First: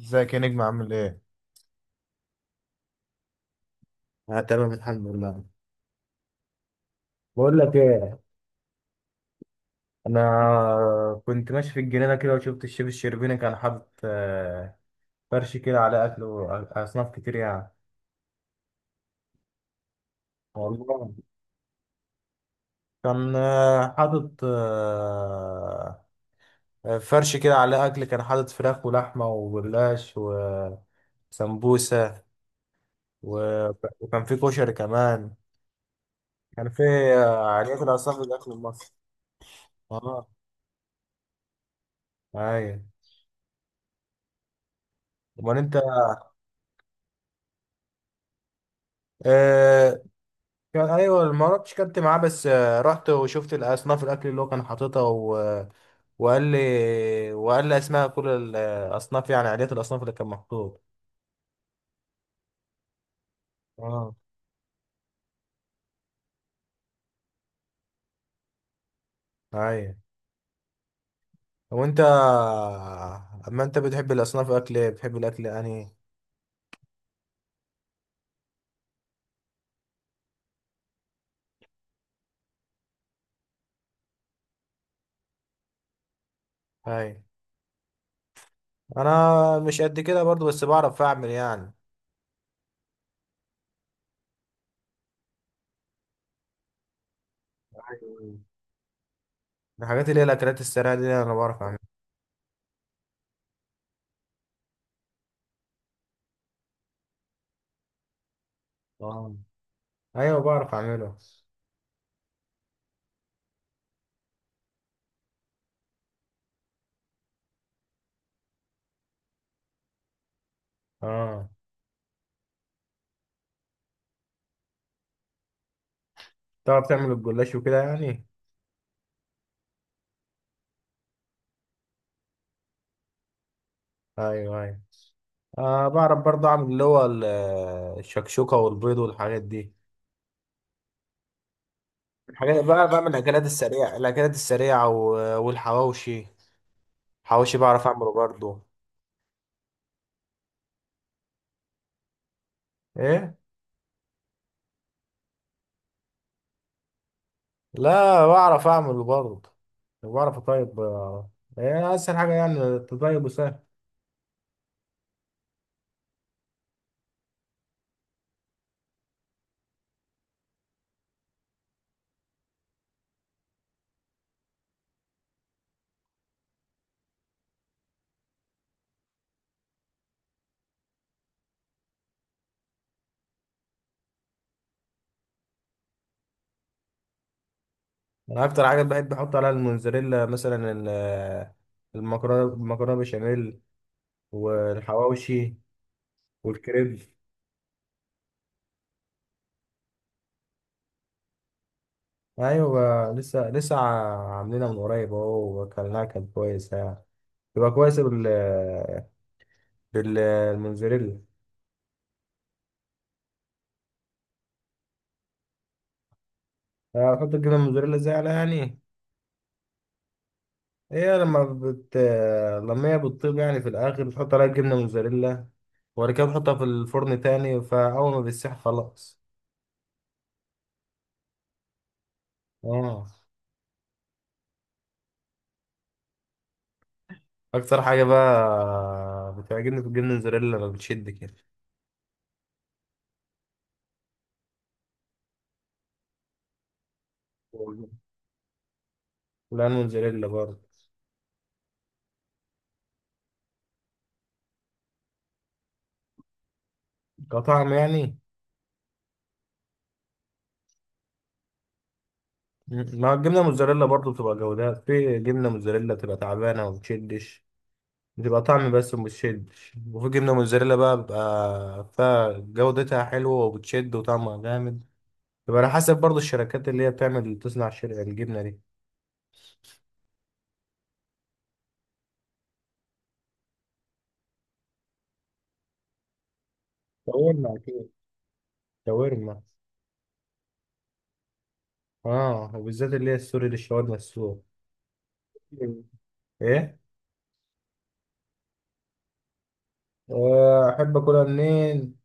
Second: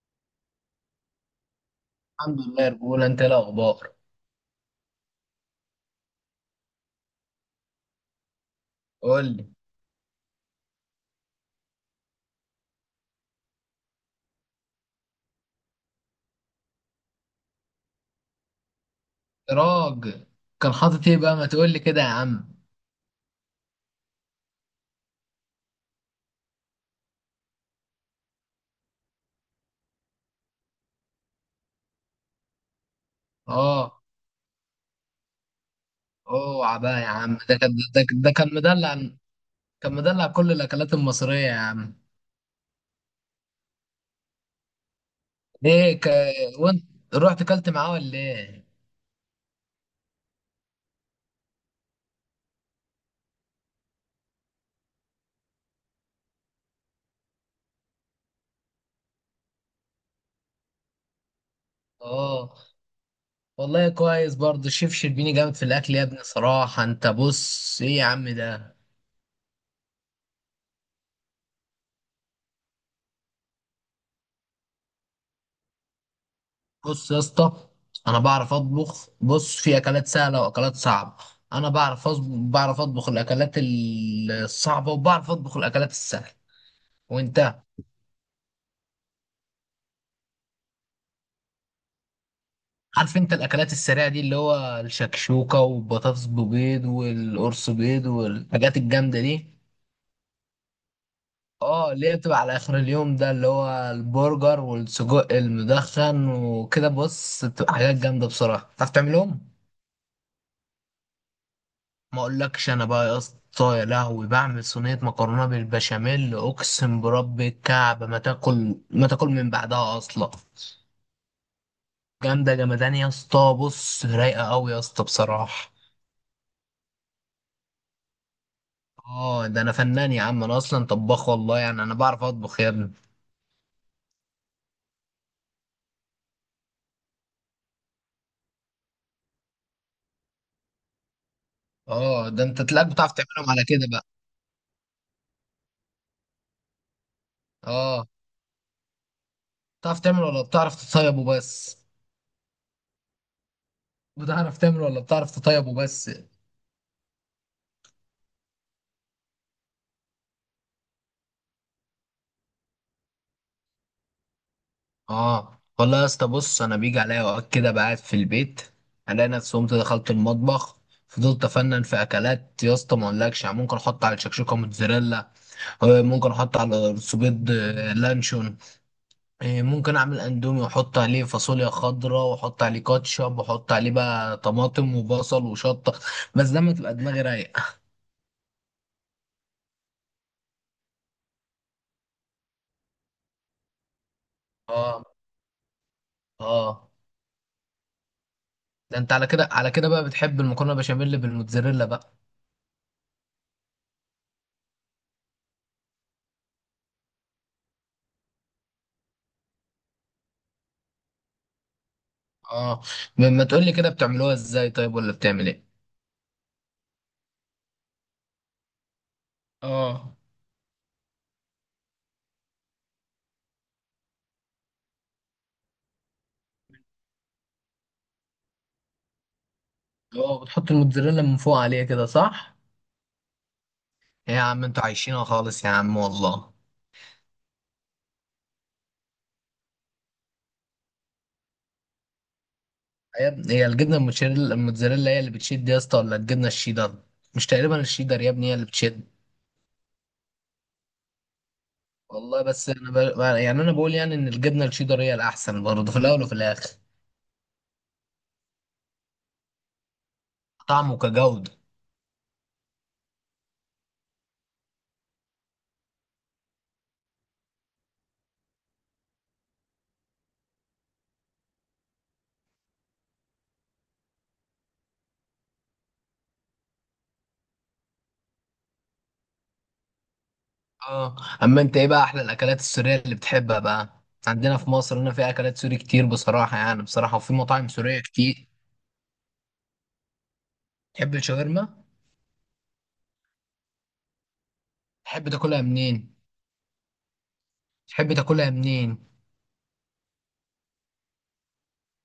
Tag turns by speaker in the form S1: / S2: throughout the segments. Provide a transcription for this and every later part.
S1: ازيك يا نجم، عامل ايه؟
S2: الحمد لله يا رجولة، انت ايه الاخبار؟
S1: آه، تمام، الحمد لله. بقول لك ايه.
S2: قول لي.
S1: انا كنت ماشي في الجنينه كده وشفت الشيف الشربيني. كان حاطط فرش كده على اكل واصناف كتير يعني.
S2: راجل، كان حاطط
S1: والله.
S2: ايه بقى؟ ما تقول لي كده يا عم.
S1: كان حاطط فرش كده على اكل. كان حاطط فراخ ولحمه وجلاش وسمبوسه و-
S2: اه،
S1: وكان في كشري كمان. كان
S2: اوعى
S1: في
S2: بقى يا عم، ده كان،
S1: عليات
S2: ده,
S1: الاصناف،
S2: ده
S1: الاكل
S2: كان
S1: المصري.
S2: مدلع. كان
S1: اه.
S2: مدلع كل الاكلات المصرية يا عم.
S1: ايوه. امال انت؟
S2: ليه وانت رحت اكلت معاه ولا ايه؟
S1: آه، كان، ايوه، ما رحتش، كنت معاه، بس رحت وشفت الاصناف، الاكل اللي هو كان حاططها وقال لي اسماء كل الاصناف، يعني عادات الاصناف اللي كان محطوط.
S2: اه والله،
S1: اه.
S2: كويس برضه الشيف شربيني، جامد في الاكل يا ابني صراحة. انت بص ايه يا عم ده،
S1: ايوه. وانت، اما انت بتحب الاصناف، اكل ايه بتحب، الاكل انهي؟
S2: بص يا اسطى، انا بعرف اطبخ. بص، في اكلات سهله واكلات صعبه. انا بعرف بعرف اطبخ الاكلات الصعبه، وبعرف اطبخ الاكلات السهله.
S1: ايوه.
S2: وانت
S1: انا مش قد كده برضو، بس بعرف اعمل يعني.
S2: عارف، انت الاكلات السريعه دي اللي هو الشكشوكه والبطاطس ببيض والقرص بيض
S1: ايوه،
S2: والحاجات الجامده دي.
S1: الحاجات اللي هي الاكلات السريعه دي انا بعرف اعملها.
S2: اه، اللي هي بتبقى على اخر اليوم، ده اللي هو البرجر والسجق المدخن وكده. بص، بتبقى حاجات جامده بصراحه، تعرف
S1: اه.
S2: تعملهم.
S1: ايوه، بعرف اعمله.
S2: ما اقولكش انا بقى يا اسطى، يا لهوي، بعمل صينيه مكرونه بالبشاميل اقسم برب الكعب ما تاكل ما تاكل من بعدها اصلا.
S1: اه.
S2: جامده جمدان يا اسطى، بص رايقه قوي يا اسطى بصراحه.
S1: تعرف تعمل الجلاش وكده يعني.
S2: اه، ده انا فنان يا عم، انا اصلا طباخ والله، يعني انا بعرف اطبخ يا ابني.
S1: ايوه، ايوه. بعرف برضه اعمل اللي هو الشكشوكة والبيض والحاجات دي.
S2: اه، ده انت
S1: الحاجات بقى،
S2: تلاقيك
S1: بعمل
S2: بتعرف
S1: الاكلات
S2: تعملهم على كده
S1: السريعة
S2: بقى.
S1: الاكلات السريعة والحواوشي. حواوشي بعرف
S2: اه،
S1: اعمله برضه.
S2: بتعرف تعمل ولا بتعرف تطيب وبس؟
S1: ايه.
S2: بتعرف تعمل ولا بتعرف تطيب وبس؟
S1: لا، بعرف اعمله برضه. بعرف اطيب ايه اسهل حاجة يعني تطيب وسهل.
S2: اه والله يا اسطى. بص، انا بيجي عليا اوقات كده بقعد في البيت، الاقي نفسي قمت دخلت المطبخ، فضلت افنن في اكلات يا اسطى. ما اقولكش، يعني ممكن احط على الشكشوكه موتزاريلا. ممكن احط على رز بيض لانشون. ممكن اعمل اندومي واحط عليه فاصوليا خضراء، واحط عليه كاتشب، واحط عليه بقى طماطم وبصل وشطه. بس ده ما تبقى دماغي رايقه.
S1: انا اكتر حاجة بحب احط عليها الموزاريلا، مثلا المكرونة بشاميل
S2: اه.
S1: والحواوشي
S2: اه،
S1: والكريب.
S2: ده انت على كده، على كده بقى بتحب المكرونه بشاميل بالموتزاريلا بقى.
S1: ايوه، لسه لسه عاملينها من قريب اهو، واكلناها كانت كويسة يعني. يبقى كويس بالموزاريلا.
S2: اه، ما تقولي كده، بتعملوها ازاي طيب ولا بتعمل ايه؟
S1: هتحط الجبنة الموزاريلا ازاي عليها يعني؟
S2: اه.
S1: هي لما بت لما هي بتطيب يعني، في الآخر بتحط عليها الجبنة موزاريلا، وبعد كده بتحطها في الفرن تاني، فأول ما بتسيح خلاص.
S2: اه، بتحط الموتزاريلا من فوق عليها كده، صح؟
S1: اه.
S2: إيه يا عم، انتوا عايشينها خالص يا عم والله.
S1: أكتر حاجة بقى بتعجبني في الجبنة الموزاريلا لما بتشد كده.
S2: يا ابني، هي الجبنه الموتشاريلا الموتزاريلا هي اللي بتشد يا اسطى ولا الجبنه الشيدر؟ مش تقريبا الشيدر يا ابني هي اللي بتشد؟
S1: لا، الموزاريلا برضه.
S2: والله بس انا يعني انا بقول يعني ان الجبنه الشيدر هي الاحسن برضه في الاول وفي الاخر.
S1: كطعم يعني.
S2: طعم وكجودة.
S1: ما هو الجبنة الموزاريلا برضه بتبقى جودات. في جبنة موزاريلا بتبقى تعبانة وما بتشدش، بتبقى طعم بس ومش شد. وفي جبنة موزاريلا بقى بيبقى فيها جودتها حلوة وبتشد وطعمها جامد. يبقى على حسب برضه الشركات اللي هي بتعمل تصنع الجبنة دي.
S2: اه، اما انت ايه بقى احلى الاكلات السوريه اللي بتحبها بقى؟ عندنا في مصر هنا في اكلات سوري كتير بصراحه، يعني بصراحه، وفي
S1: شاورما
S2: مطاعم
S1: أكيد.
S2: سوريه كتير.
S1: شاورما.
S2: تحب الشاورما؟
S1: اه، وبالذات اللي هي السوري، للشاورما السوري.
S2: تحب تاكلها
S1: مم.
S2: منين؟
S1: ايه.
S2: تحب تاكلها منين؟
S1: احب اكلها منين.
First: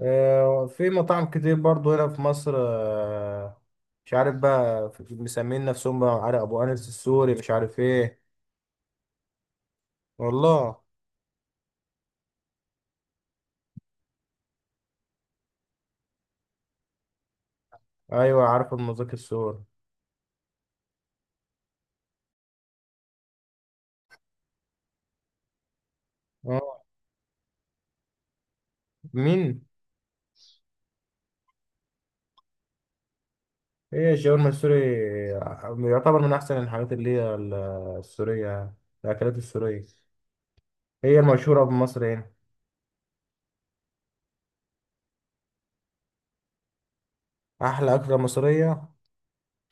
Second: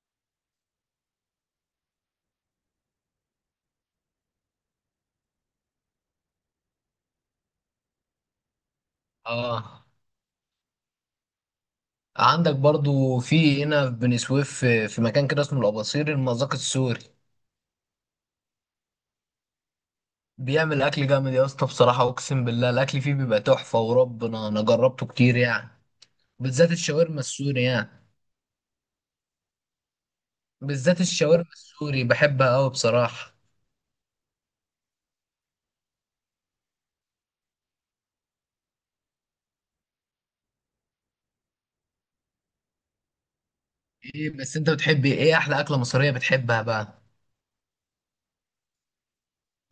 S1: في مطاعم كتير برضو هنا في مصر. مش عارف بقى، مسمين نفسهم بقى، عارف، ابو انس السوري، مش عارف ايه.
S2: اه.
S1: والله.
S2: عندك برضو في هنا في بني سويف، في في مكان كده اسمه الأباصيري المذاق السوري.
S1: ايوه، عارف المذاق السوري.
S2: بيعمل أكل جامد يا اسطى بصراحة، أقسم بالله الأكل فيه بيبقى تحفة وربنا، أنا جربته كتير يعني. بالذات
S1: آه.
S2: الشاورما السوري يعني.
S1: مين؟
S2: بالذات الشاورما السوري بحبها أوي بصراحة.
S1: هي الشاورما السوري يعتبر من أحسن الحاجات اللي هي السورية، الأكلات السورية هي المشهورة بمصر هنا.
S2: إيه بس أنت بتحبي إيه، إيه أحلى أكلة مصرية بتحبها بقى؟
S1: أحلى أكلة مصرية،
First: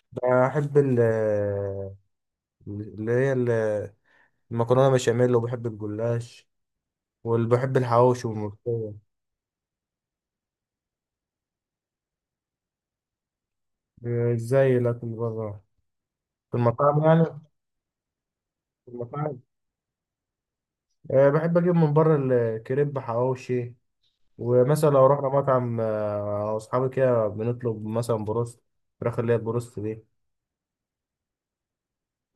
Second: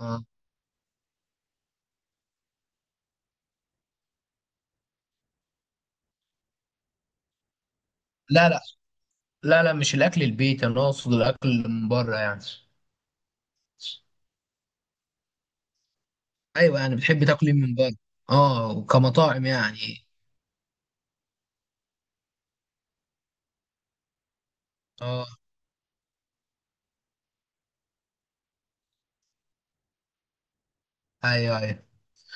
S2: آه.
S1: بحب اللي هي ال- المكرونة بشاميل، وبحب الجلاش، وبحب الحواوشي
S2: لا لا،
S1: والملوخية.
S2: لا لا، مش الأكل البيت، أنا أقصد الأكل اللي من بره يعني.
S1: إيه، زي الأكل بره، في
S2: أيوه يعني
S1: المطاعم يعني.
S2: بتحبي تاكلي من بره، أه
S1: في المطاعم.
S2: كمطاعم يعني.
S1: إيه، بحب أجيب من بره الكريب، حواوشي. ومثلا لو
S2: أه،
S1: رحنا مطعم، أصحابي كده بنطلب مثلا بروست، فراخ اللي هي البروست دي.
S2: أيوه أيوه.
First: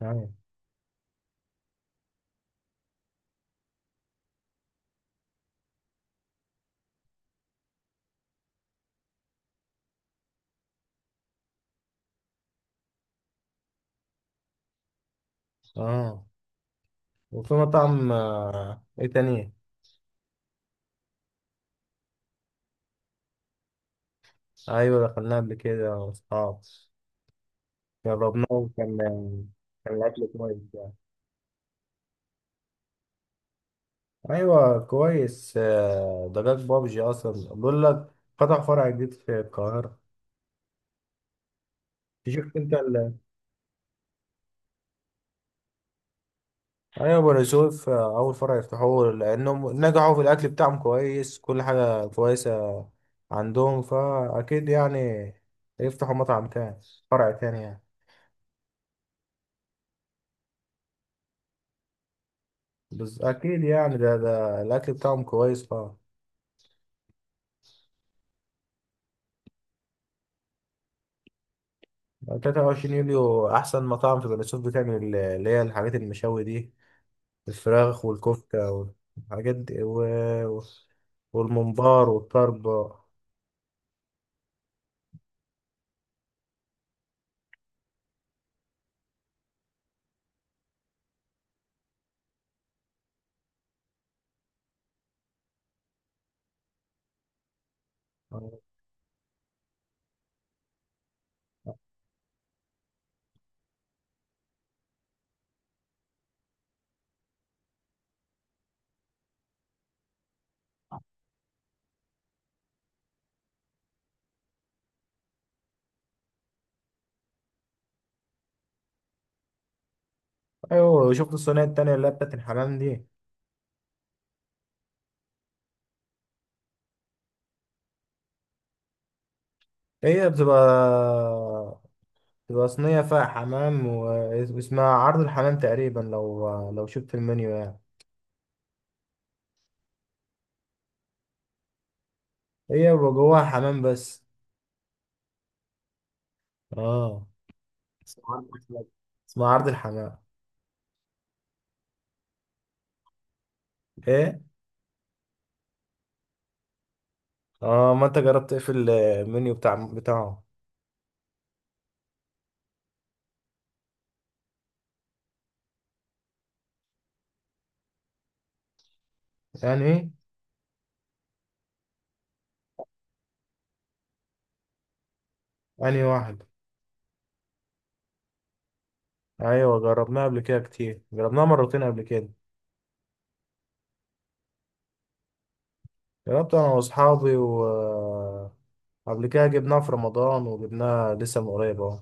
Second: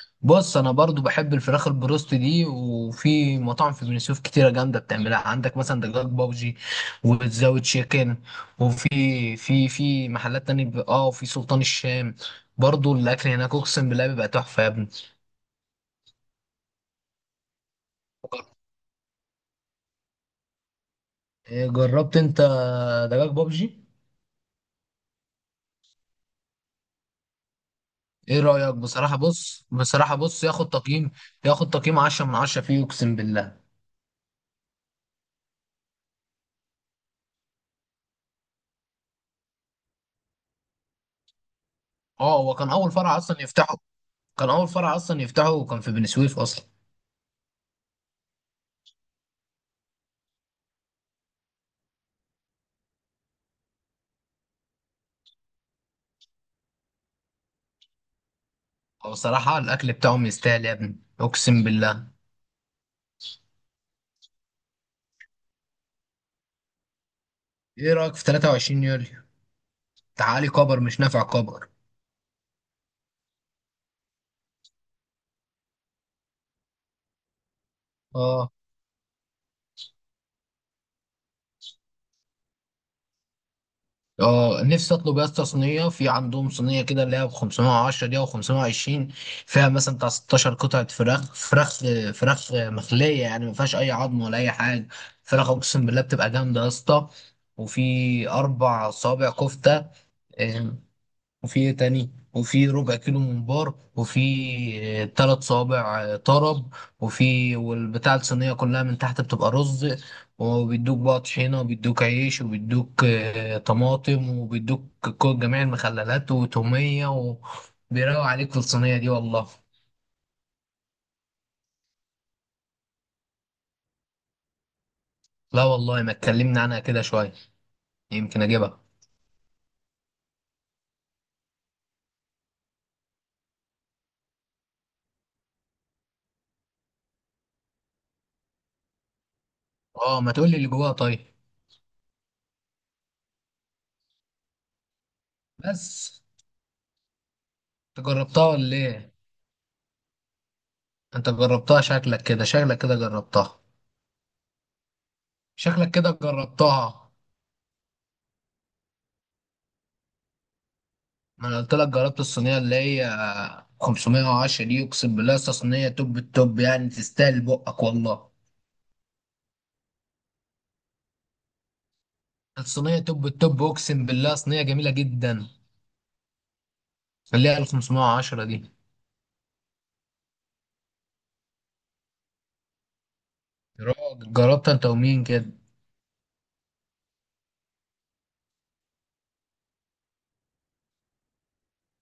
S1: أيوة.
S2: بص انا برضو بحب الفراخ البروست دي، وفي مطاعم في بني سويف كتيره جامده بتعملها، عندك مثلا دجاج بابجي وتزاوي تشيكن، وفي في محلات تانية اه، وفي سلطان الشام برضو الاكل هناك اقسم بالله بيبقى تحفه يا ابني.
S1: اه، وفي مطعم، ايه تاني.
S2: إيه، جربت انت دجاج بابجي؟
S1: ايوه، دخلناه قبل كده واصحاب،
S2: ايه
S1: جربناه.
S2: رايك بصراحه بص
S1: كان
S2: بصراحه
S1: الاكل
S2: بص
S1: كويس
S2: ياخد
S1: يعني.
S2: تقييم ياخد تقييم 10 من 10 فيه اقسم بالله.
S1: ايوه، كويس. ده جاك بابجي اصلا، بقول لك فتح فرع جديد في القاهره.
S2: اه
S1: شفت
S2: هو كان
S1: انت
S2: اول فرع اصلا يفتحه. كان اول فرع اصلا يفتحه وكان في بني سويف اصلا.
S1: ايوه، بني يوسف. اول فرع يفتحوه، لانهم نجحوا في الاكل بتاعهم كويس، كل حاجه كويسه عندهم، فاكيد يعني يفتحوا مطعم تاني، فرع تاني يعني.
S2: هو صراحة الأكل بتاعهم يستاهل يا ابني أقسم بالله.
S1: بس اكيد يعني ده الاكل بتاعهم كويس طبعا.
S2: إيه رأيك في 23 يوليو؟ تعالي كبر، مش نافع كبر.
S1: 23 يوليو احسن مطاعم في بني سويف، بتعمل اللي هي الحاجات المشاوي دي، الفراخ
S2: آه.
S1: والكفته والحاجات دي و- والممبار والطرب.
S2: آه، نفسي أطلب يا اسطى صينية، في عندهم صينية كده اللي هي ب 510 دي أو 520. فيها مثلا بتاع 16 قطعة فراخ مخلية، يعني ما فيهاش أي عظم ولا أي حاجة. فراخ أقسم بالله بتبقى جامدة يا اسطى. وفي أربع صوابع كفتة، آه، وفي إيه تاني، وفي ربع كيلو ممبار، وفي ثلاث صوابع طرب. وفي والبتاع الصينية كلها من تحت بتبقى رز، وبيدوك بقى طحينة، وبيدوك عيش، وبيدوك طماطم، وبيدوك كل جميع المخللات وتومية، وبيروق عليك في الصينية دي والله.
S1: ايوه، شفت الصينيه التانية اللي هي بتاعت الحمام دي.
S2: لا والله، ما اتكلمنا عنها كده شوية، يمكن اجيبها.
S1: هي بتبقى بتبقى صينيه فيها حمام، واسمها عرض الحمام تقريبا، لو شفت المنيو يعني.
S2: اه، ما تقولي اللي جواها طيب.
S1: هي بيبقى جواها حمام بس.
S2: بس.
S1: اه.
S2: انت
S1: اسمها عرض
S2: جربتها ولا
S1: الحمام،
S2: ايه؟
S1: اسمها عرض الحمام.
S2: انت جربتها، شكلك كده، شكلك كده جربتها،
S1: ايه.
S2: شكلك كده جربتها.
S1: اه، ما انت جربت ايه في المنيو بتاعه؟
S2: ما انا قلت لك جربت الصينيه اللي هي 510 دي اقسم بالله. أصل صينيه توب التوب يعني، تستاهل بقك والله.
S1: يعني ايه؟
S2: الصينيه توب التوب اقسم بالله، صينيه جميله جدا،
S1: يعني واحد.
S2: اللي هي ال 510 دي.
S1: ايوه، جربناه قبل كده كتير، جربناه مرتين قبل كده.
S2: يا راجل، جربت انت ومين كده؟
S1: جربت انا واصحابي، و قبل كده جبناه في رمضان، وجبناه لسه من قريب اهو.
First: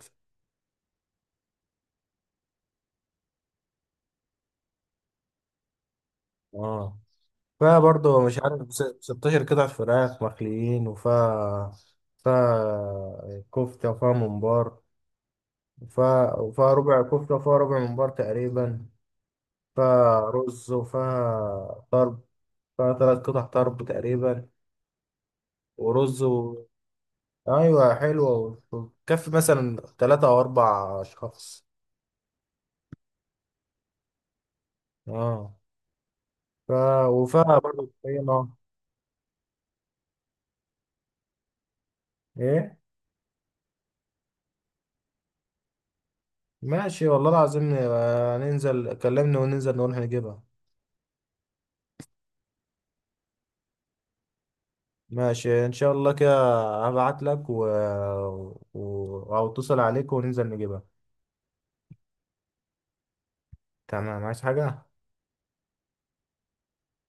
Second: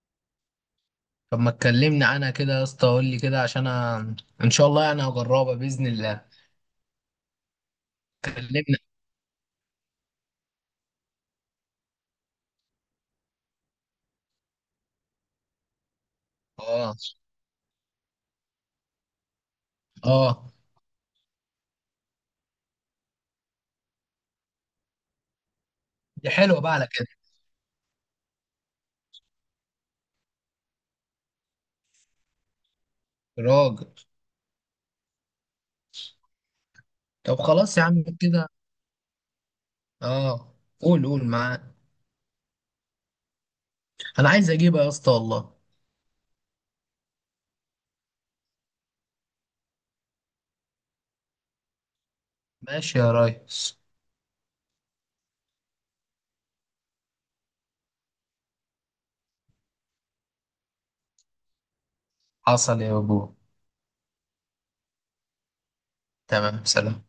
S2: طب ما تكلمني عنها كده يا اسطى، قول لي كده عشان ان شاء الله يعني هجربها باذن الله.
S1: اه، فيها برضه مش عارف،
S2: كلمني.
S1: 16 قطعة فراخ مخليين، وفيها كفتة، وفيها ممبار، وفيها
S2: اه.
S1: ربع كفتة، وفيها ربع ممبار تقريبا، فيها
S2: اه،
S1: رز وفيها طرب، 3 قطع طرب تقريبا، ورز
S2: دي حلوه بقى على كده.
S1: ايوه، حلوه، وتكفي مثلا 3 او 4 اشخاص.
S2: يا راجل.
S1: اه. ف...
S2: طب
S1: وفيها
S2: خلاص يا
S1: برضه
S2: عم
S1: طحينه.
S2: كده. اه. قول معاك.
S1: ايه.
S2: انا عايز اجيبها يا اسطى والله.
S1: ماشي والله العظيم. ننزل، كلمني وننزل نروح نجيبها.
S2: ماشي يا ريس.
S1: ماشي ان شاء الله كده. هبعت لك او اتصل عليك وننزل نجيبها.
S2: حصل يا بابو.
S1: تمام، عايز حاجة؟
S2: تمام سلام.